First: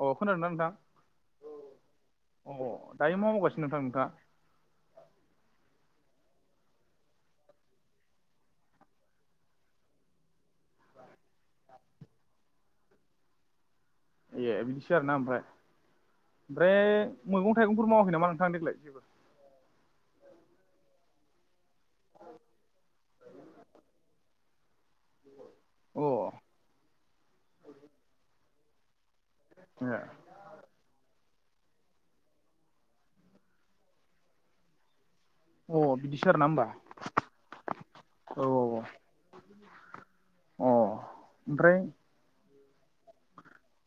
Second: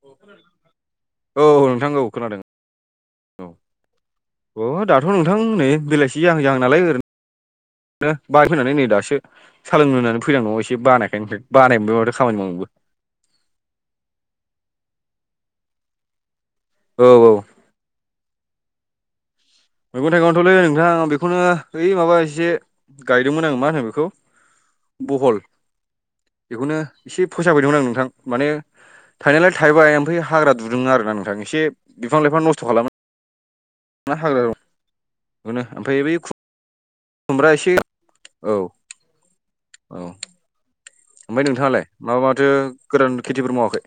अ खोनादोंना नोंथां औ-औ नोंथांखौ खोनादों। अ दायो मा मावगासिनो नोंथां, नोंथाङा? अ' दाथ' नोंथां नै बेलाइसि जाहां-जाहां नालाय ओरैनो ओ बाय फैनानै नै दासो सालोंनो होननानै [unintelligible] एसे बानायखाय फ्राय बानाय माथो खामानि मावनोबो। ए बिदिसो आरो ना ओमफ्राय। औ ओमफ्राय औ मैगं थाइगंफोर मावाखै नामा नोंथां देग्लाय जेबो? मैगं-थाइगंथ'लै नोंथां बेखौनो ओइ माबा एसे गायदोंमोन। आं मा होनो बेखौ बहल अ बेखौनो एसे फोसाब हैदोंमोन आं नोंथां। माने, थायनायलाय ए थायबाय ओमफ्राय हाग्रा फुदोंमोन आरो ना नोंथां। एसे बिफां लाइफां नस्थ' खालामो। [unintelligible] बेखौनो अ ओमफ्राय बै बिदिसो आरोना होमबा खुमब्रा एसे औ। औ औ अ ओमफ्राय ओमफ्राय नोंथाङालाय माबा माथो गोदान खेथिफोर मावाखै?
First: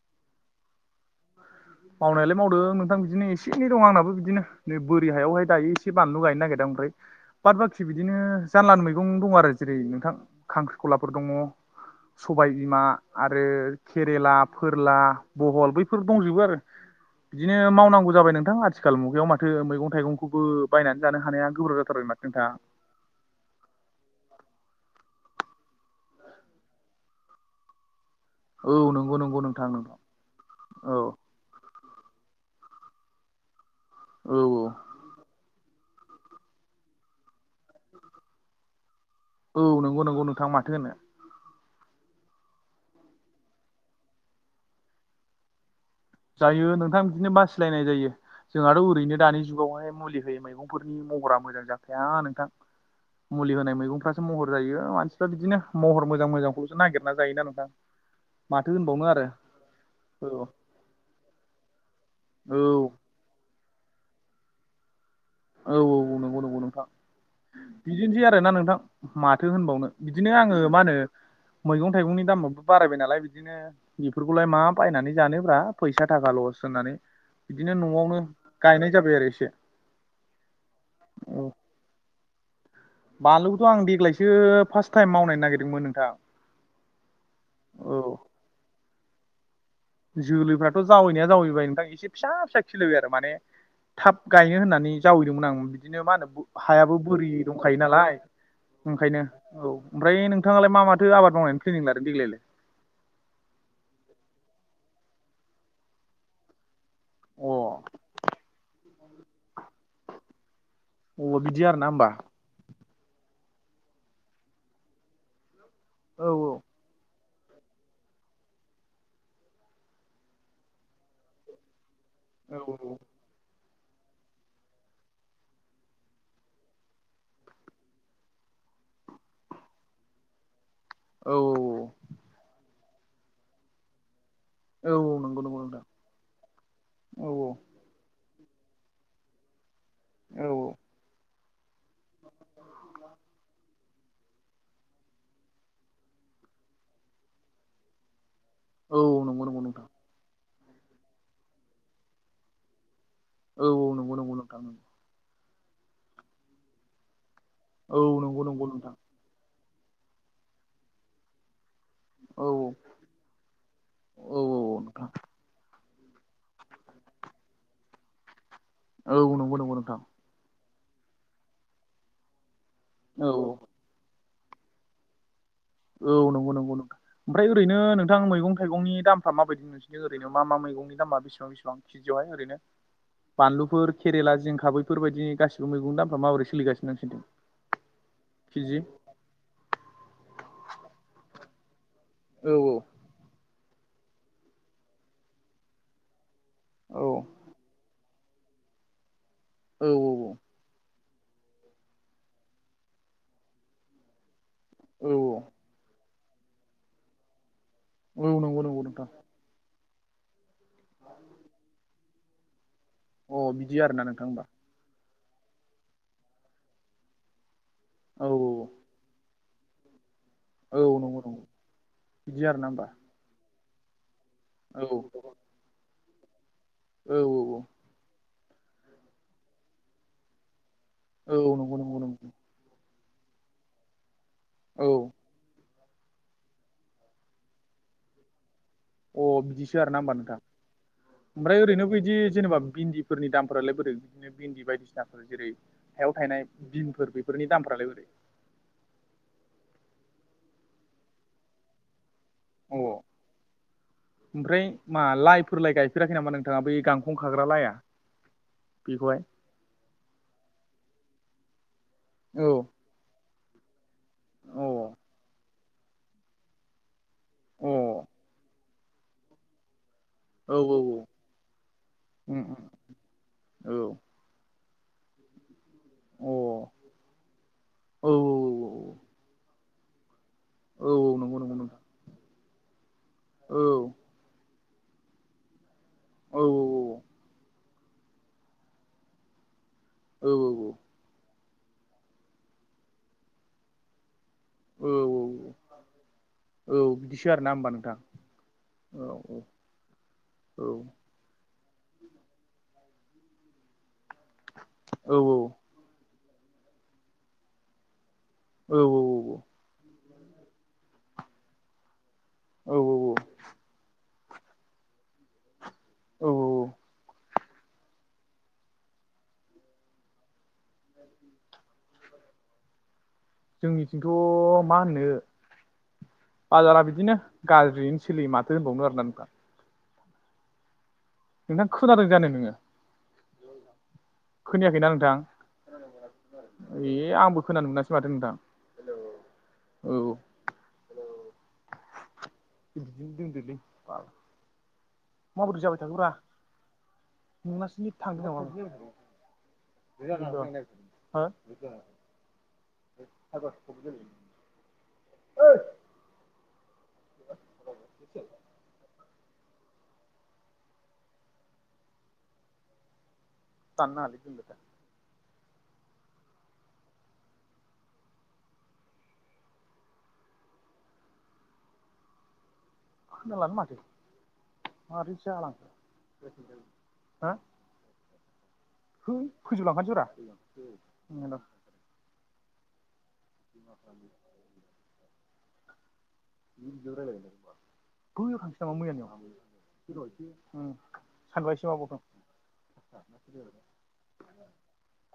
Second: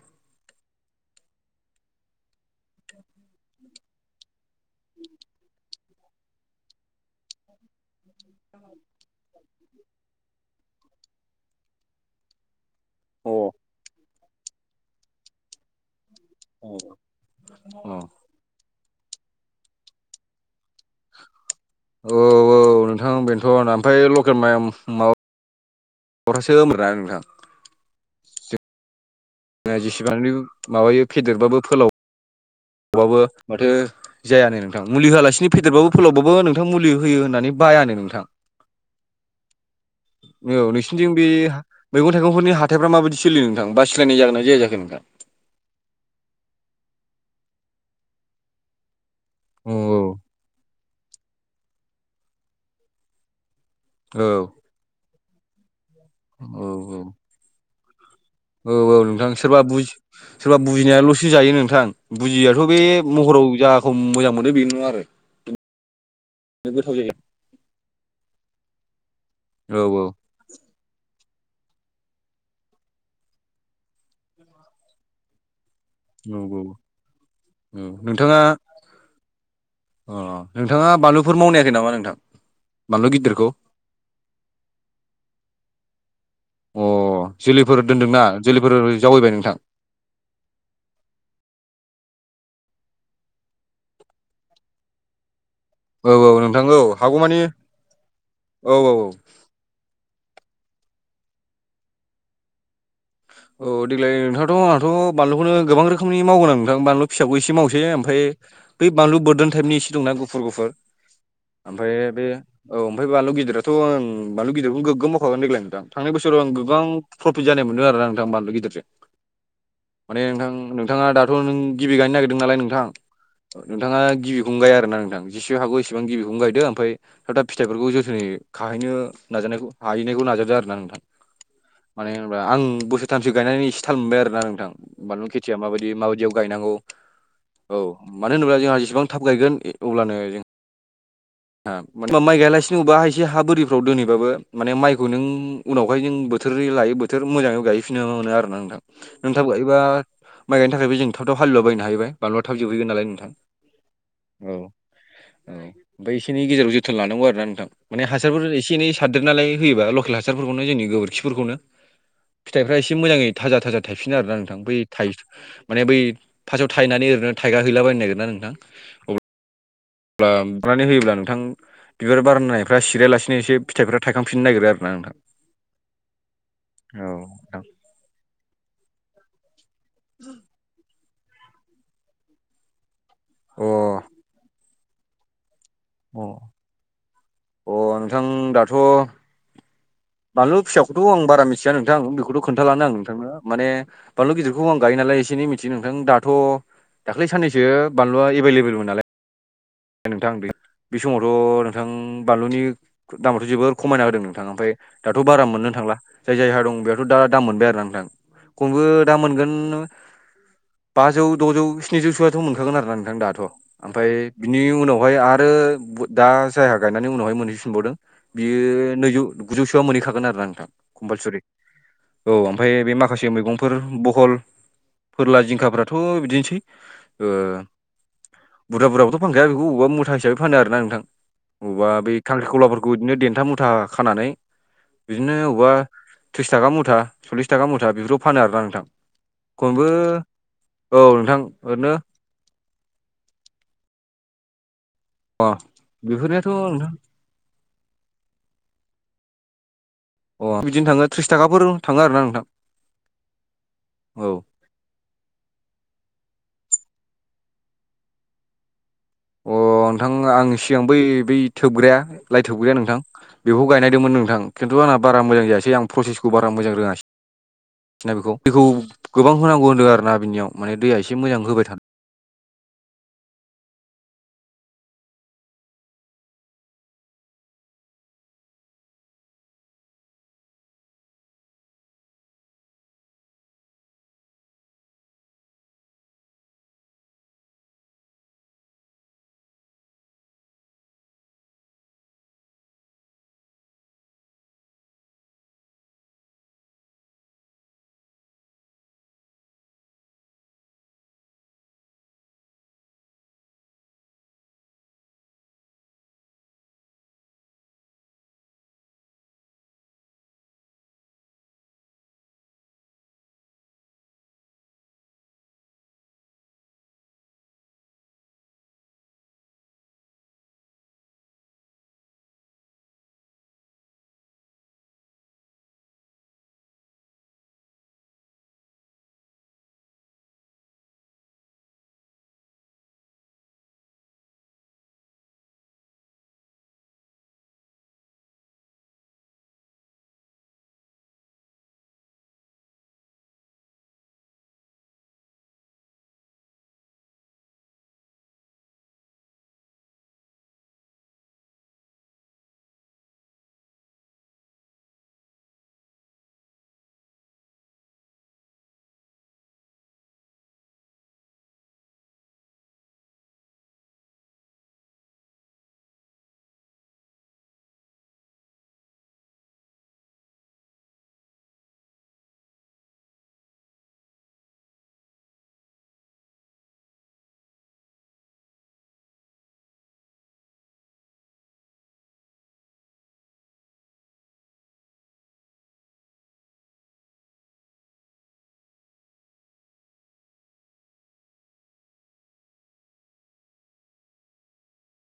[unintelligible] मावनायालाय मावदों नोंथां बिदिनो एसे एनै आंनाबो बिदिनो नै बोरि हायावहाय दायो एसे बानलु गायनो नागिरदों ओमफ्राय। बाद बाखि बिदिनो जानला मैगं दं आरो जेरै- नोंथां खांख्रिखलाफोर दङ। सबाय बिमा, अ आरो केरेला, फोरला, बहल, बैफोर दंजोबो आरो, बिदिनो अ मावनांगौ जाबाय नोंथा आ आथिखाल मुगायाव माथो मैगं थाइगंखौबो बायनानै जानो हानाया गोब्राब जाथार औ औ नोंथां बेथ' [unintelligible] ओमफाय लकेल माइ माबा [unintelligible] [unintelligible] ना नोंथां औ नंगौ नंगौ नंगौ। जेसेबां माबायो फेदेरबाबो फोलाव बाबो माथो औ जायानो औ नोंथां‌ मुलि होआलासिनो फेदेरबाबो फोलावबाबो नोंथां मुलि होयो होननानै बायानो नोंथां। औ नंगौ नंगौ नोंथां माथो औ होनो। नोंसिनिथिं बे मैगं थाइगंफोरनि हाथायफ्रा माबायदि सोलि नोंथां। बा सिलायनाय जागोन ना जाया नोंथां? जायो नोंथां बिदिनो मासिलायनाय जायो। जोंहाथ' ओरैनो दानि औ जुगावहाय मुलि होयो मैगं फोरनि महरा मोजां जाखाया नोंथां मुलि होनाय मैगंफ्रासो औ महर जायो मानसि बिदिनो महर मोजां औ मोजांखौल'सो नागिरना औ जायोना नोंथां। माथो औ औ होनबावनो आरो नोंथां सोरबा बुजि औ सोरबा बुजिनायाल'सो जायो नोंथां। औ बुजियाथ' बे महराव जाखौ मोजां मोनो बे नो आरो। औ औ नंगौ नंगौ नोंथां। गोथाव जायो बिदिनोसै आरो ना नोंथां। माथो औ होनबावनो बिदिनो आङो मा होनो मैगं थाइगंनि दामाबो बारायबाय नालाय बिदिनो बेफोरखौलाय मा बायनानै जानोब्रा फैसा औ थाखा औ लस होनानै बिदिनो औ न'आवनो नोंथाङा गायनाय जाबाय आरो एसे। अ नोंथाङा बानलुफोर औ मावनायाखै नामा नोंथां? बानलु गिदिरखौ बानलुखौथ' आं देग्लायसो फार्स्ट टाइम मावनायनो नागिरदोंमोन नोंथां। अ जोलैफोर औ दोन्दोंना जोलैफोर जावैबाय नोंथां? जोलैफ्राथ' जावैनाया जावैबाय नोंथां एसे फिसा फिसा खिलिबाय आरो माने थाब गायनो होननानै जावैदोंमोन आं बिदिनो औ मा औ होनो नोंथां औ हायाबो बोरि हागौमानि दंखायो नालाय औ औ ओंखायनो। औ ओमफ्राय नोंथाङालाय मा माथो आबाद मावनायनि फ्लेनिं लादों देग्लायलाय? औ देग्लाय नोंथ' आंनाथ' बानलुखौनो गोबां रोखोमनि मावगोन आं नोंथां बानलु फिसाखौ अ एसे मावसै ओमफ्राय बै बानलु बोरदोन टाइपनि एसे दंना गुफुर गुफुर अ बिदि आरोना ओमफ्राय होमबा बेयो औ ओमफ्राय बानलु गिदिराथ' आं बानलु गिदिरखौनो गोगोम मावखागोन देग्लाय नोंथां। थांनाय औ बोसोराव आं गोबां प्रफिट जानाय मोनो आरो ना आं बानलु गिदिरजों माने नोंथां नोंथाङा दाथ' नों गिबि गायनो नागिर नालाय औ नोंथां नोंथाङा गिबिखौनो गाय आरो ना नोंथां जेसेब हागौ एसेबां गिबिखौनो गायदों ओमफ्राय दा फिथाइफोरखौ जोथोनै खाहैनो नाजानायखौ हाहैनायखौ नाजादों आरोना नोंथां। औ औ मानो होनबा आं बोसोरथामसो गायनानै इसे थाल मोनबाय आरोना नोंथां। औ औ बानलु नंगौ नंगौ खेथिया नोंथां माबायदि माबायदियाव गायनांगौ। औ मानो होनोब्ला जोंहा जेसेबां थाब गायगोन अब्लानो औ थां माइ गाया लासिनो अबेबा हा एसे हा बोरि फ्राव दोनैबाबो माने माइखौ नों उनावहाय नों बोथोरै लायो बोथोर मोजाङै गायैफिनो मोनो आरो ना नोंथां। औ नों नंगौ थांब नंगौ गायोबा नोंथां माइ गायनो थाखायबो जों थाबथाब हालुवलाबायनो हायैबाय बानलुआ थाब जोबहैगोन नालाय नोंथां। औ औ नंगौ नंगौ औ नोंथां ओं। औ एसे एनै गेजेराव जोथोन लानांगौ आरो ना नोंथां औ माने नंगौ हासारफोर नंगौ एसे एनै नोंथां सार रदेरनालाय होयोबा लकेल हासारफोरखौनो जोंनि गोबोरखिफोरखौनो औ फिथाइफ्रा एसे एसे मोजाङै थाजा थाजा थाइफिनो आरो ना औ नोंथां बै औ था माने बै फास्तआव थायनानै ओरोयनो थायगा हैलाबायनो नागिरोना नोंथां औ नंगौ नंगौ नोंथां। अब्ला [inaudible] नै होयोब्ला नोंथां बिबार बारनायफ्रा औ सिरायालासिनो एसे फिथायफोरा थायखांफिननो नागिरो आरोना नोंथां। औ नंगौ नंगौ नंगौ औ ओमफ्राय नोंथां। ओरैनो नोंथां मैगं थाइगंनि दामफ्रा माबायदि नोंसोर निथिं ओरैनो मा मा मैगंनि दामा बेसेबां बेसेबां केजियावहाय ओरैनो अ बानलुफोर केरेला जिंखाबै बेफोरबायदिनि गासिबो मैगं दामफ्रा अ माबोरै सोलिगासिनो नोंसिनिथिं? अ नोंथां केजि दाथ' बानलु फिसाखौथ' आं बारा मिथिया नोंथांं बेखौथ' औ खोनथाानो आं नोंथांनो माने बानलु गिदिरखौ आं गायो नालाय एसे एै मिथियो नोंथां दाथ' औ दाख्लै साननैसो बानलुआ एभैलेबलमोन नालाय औ नोंथां बे-बे समावथ' नोंथां बानलुनि दामावथ' जोबोर खमायना होदों नोंथाङा। ओमफफ्राय औ दाथ' बारा मोननो थांला जाय जायहा दं बेथ' दा दाम मोनबाय आरो न औ नंगौ खनबो नंगौ नोंथां दा मोनगोन बाजौ द'जौ स्निजौसोआथ' मोनखागोन आरो ना नोंथां अ दाथ'। बिदि आरोना ओमफ्राय नोंथां होमबा बिनि उनावहाय आरो दा जायहाा गायनानै उनावहाय मोनहैफिनबावदों औ औ बियो नैजौ गुजौसोआ मोनहैखागोन आरोना नोंथां औ औ नंगौ कम्पालसुरि। नंगौ औ बिदि आरोना मफ्राय होमबा बे म माखासे मैगंफोर बहल औ खेरेला जिंखाफथ' बिदिनोसै औ बुरजा बुरजाबोथ' फानखाया बेखौ ओबावबा मुथा हिसाबै फानो आरो ना नोंथां। औ औ नंगौ बबेावबा नंगौ बै नंगौ खांख्रि खलाफोरखौ [unintelligible] बिदिनो देन्था मुथा खानानै। औ। बिदिनो अओबावबा त्रिस थाखा मुथा सल्लिस थाखा मुथा बेफोराव फानो आरोना नोंथां। अ' बिदिसो खमबो आर ना होनबा नोंथां। औ नोंथां ओमफ्राय ओरैनो बिदि जेनेबा भन्दिफोरनि दामफ्रालाय बोरै बिदिनो भन्दि बायदिसिना फिसाफोर अ जेरै हायाव थायनाय बेफोरनियाथ' नोंथां बिनफोर बेफोरनि दामफ्रालाय बोरै, अ' बिदिनो थाङो थ्रिस थाखाफोर थाङो आरो ना नोंथां। औ औ ओमफ्राय। मा लाइफोरलइ गायफेराखै नामा नोंथाङा बै गांखं खाग्रा लाइआ बेखौहाय। अ' नोंथां आं सिगां बै बै थोबग्राया लाइ औ थोबग्राया नोंथां। बेखौ गायनायदोंमोन नोंथां। खिन्थु आं अ बारा मोजां जायासै प्रसेसखौ मोजां रोङासै। अ औ बेखौ दैखौ गोबां होनांगौ होनदों आरो ना बिनियाव औ माने दैया औ एसे मोजां होबाय थादों औ। अ औ। औ नंगौ नंगौ। औ। औ औ औ। औ औ औ। औ औ। औ बिदिसो आर ना होनोमबा नोंथां। औ औ। औ। औ औ। औ औ औ। औ औ औ औ। [unintelligible] जोंनिथिंथ' मा होननो, बाजारा बिदिनो गाज्रियैनो सोलियो माथो होनबावनो आरोना नोंथां। नोंथां खुोनादों जानो नोङो? खोनायाखैना नोंथां। ए आंबो खोनानो मोनासै माथो नोंथां। औ, [unintelligible] [unintelligible] [unintelligible] [unintelligible] माबोरै जाबाय थाखोरा नोंनासोनि थांदों नामा [unintelligible] [unintelligible] [inaudible] [inaudible] [unintelligible] [unintelligible] खोनालानो माथो माथो [unintelligible] [unintelligible] है फोजोब लांखासै रा। हेल' [unintelligible] बैयाव थांनोसै नामा मैयानियाव सानबायासो [unintelligible] [unintelligible] [inaudible]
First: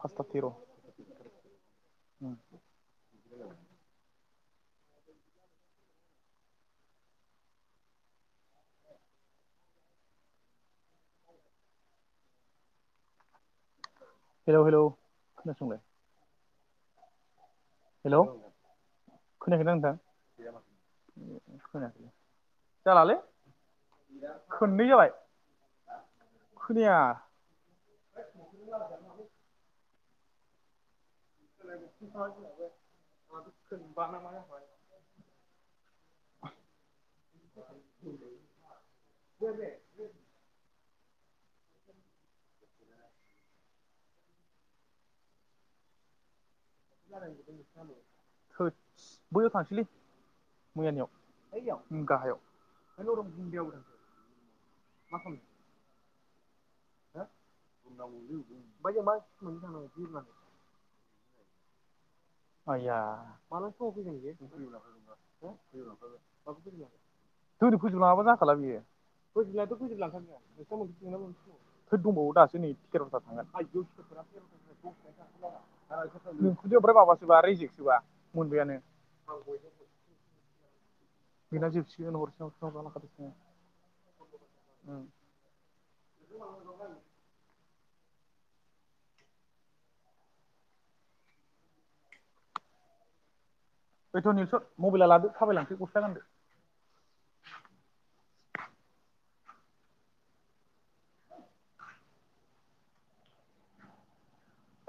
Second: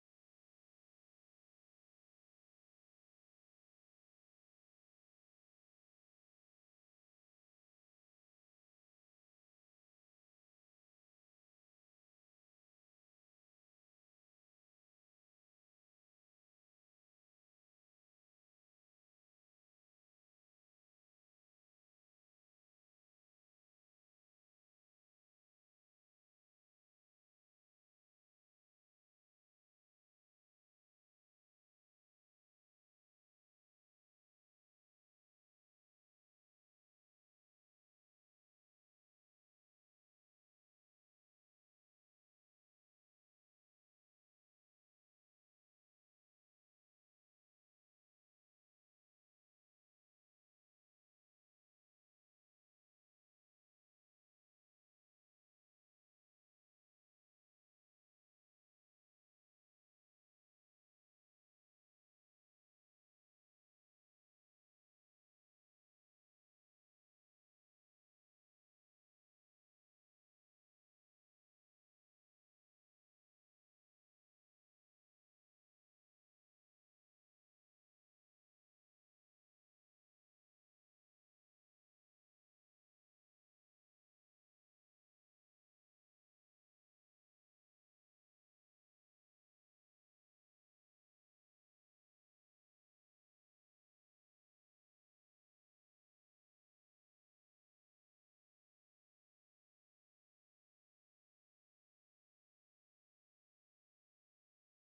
पासता थिर'। [unintelligible] हेल' हेलौ खोनासंलाय। हेल' खोनायाखैना नोंथां। खोनाखै जालालै। खोननै जाबाय खोनाया। [unintelligible] [unintelligible] [unintelligible] [unintelligible] थोद्स बैयाव थांसैलै मैयानियाव [unintelligible] ओम गाहायाव [unintelligible] [unintelligible] [unintelligible] [unintelligible] दोनै फोजोबलाङाबानो जाखाला बियो फोजोबनायाथ' फोजोबलांखागोन [unintelligible] थोद दंबावो दासो नै थेर'था थांगोन [unintelligible] [unintelligible] ओमफ्राय माबासो बा रेजेकसोबा मोनबायानो [unintelligible] बेना जोबसिगोन हरस्रा हरसेर लाखादोसो नोङो [unintelligible] [unintelligible] फैथ' नेथ' मबाइला लादो थाबायलांसै गस्ला गानदो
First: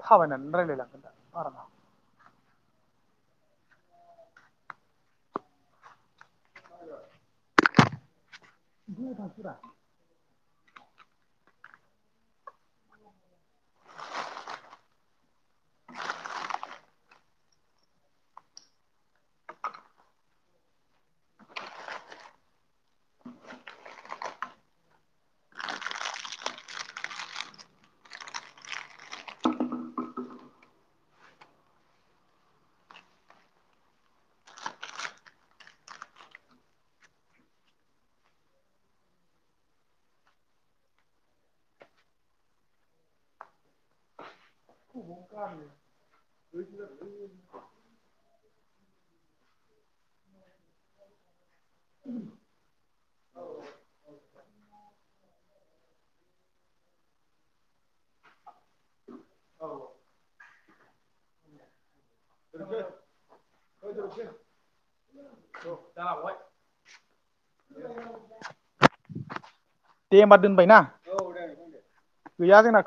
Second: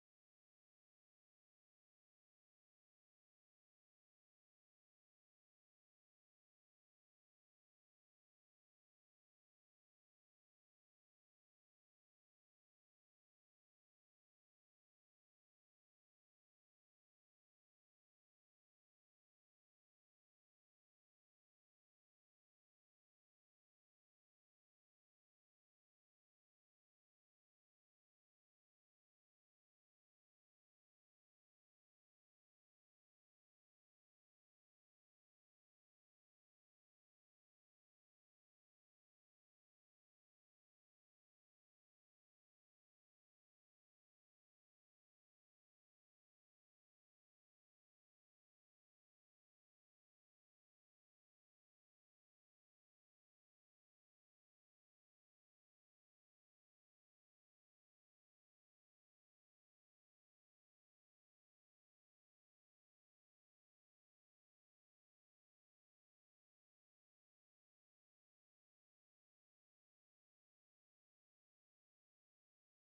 थाबायनानै रायजलायलांगोन ना बाराबा [unintelligible] बिदिनो [unintelligible] [unintelligible] [unintelligible] [unintelligible] [unintelligible] औ [unintelligible] [unintelligible] थौ दा आवगाय दे होमबा दोनबाय ना [unintelligible] गैया जोंना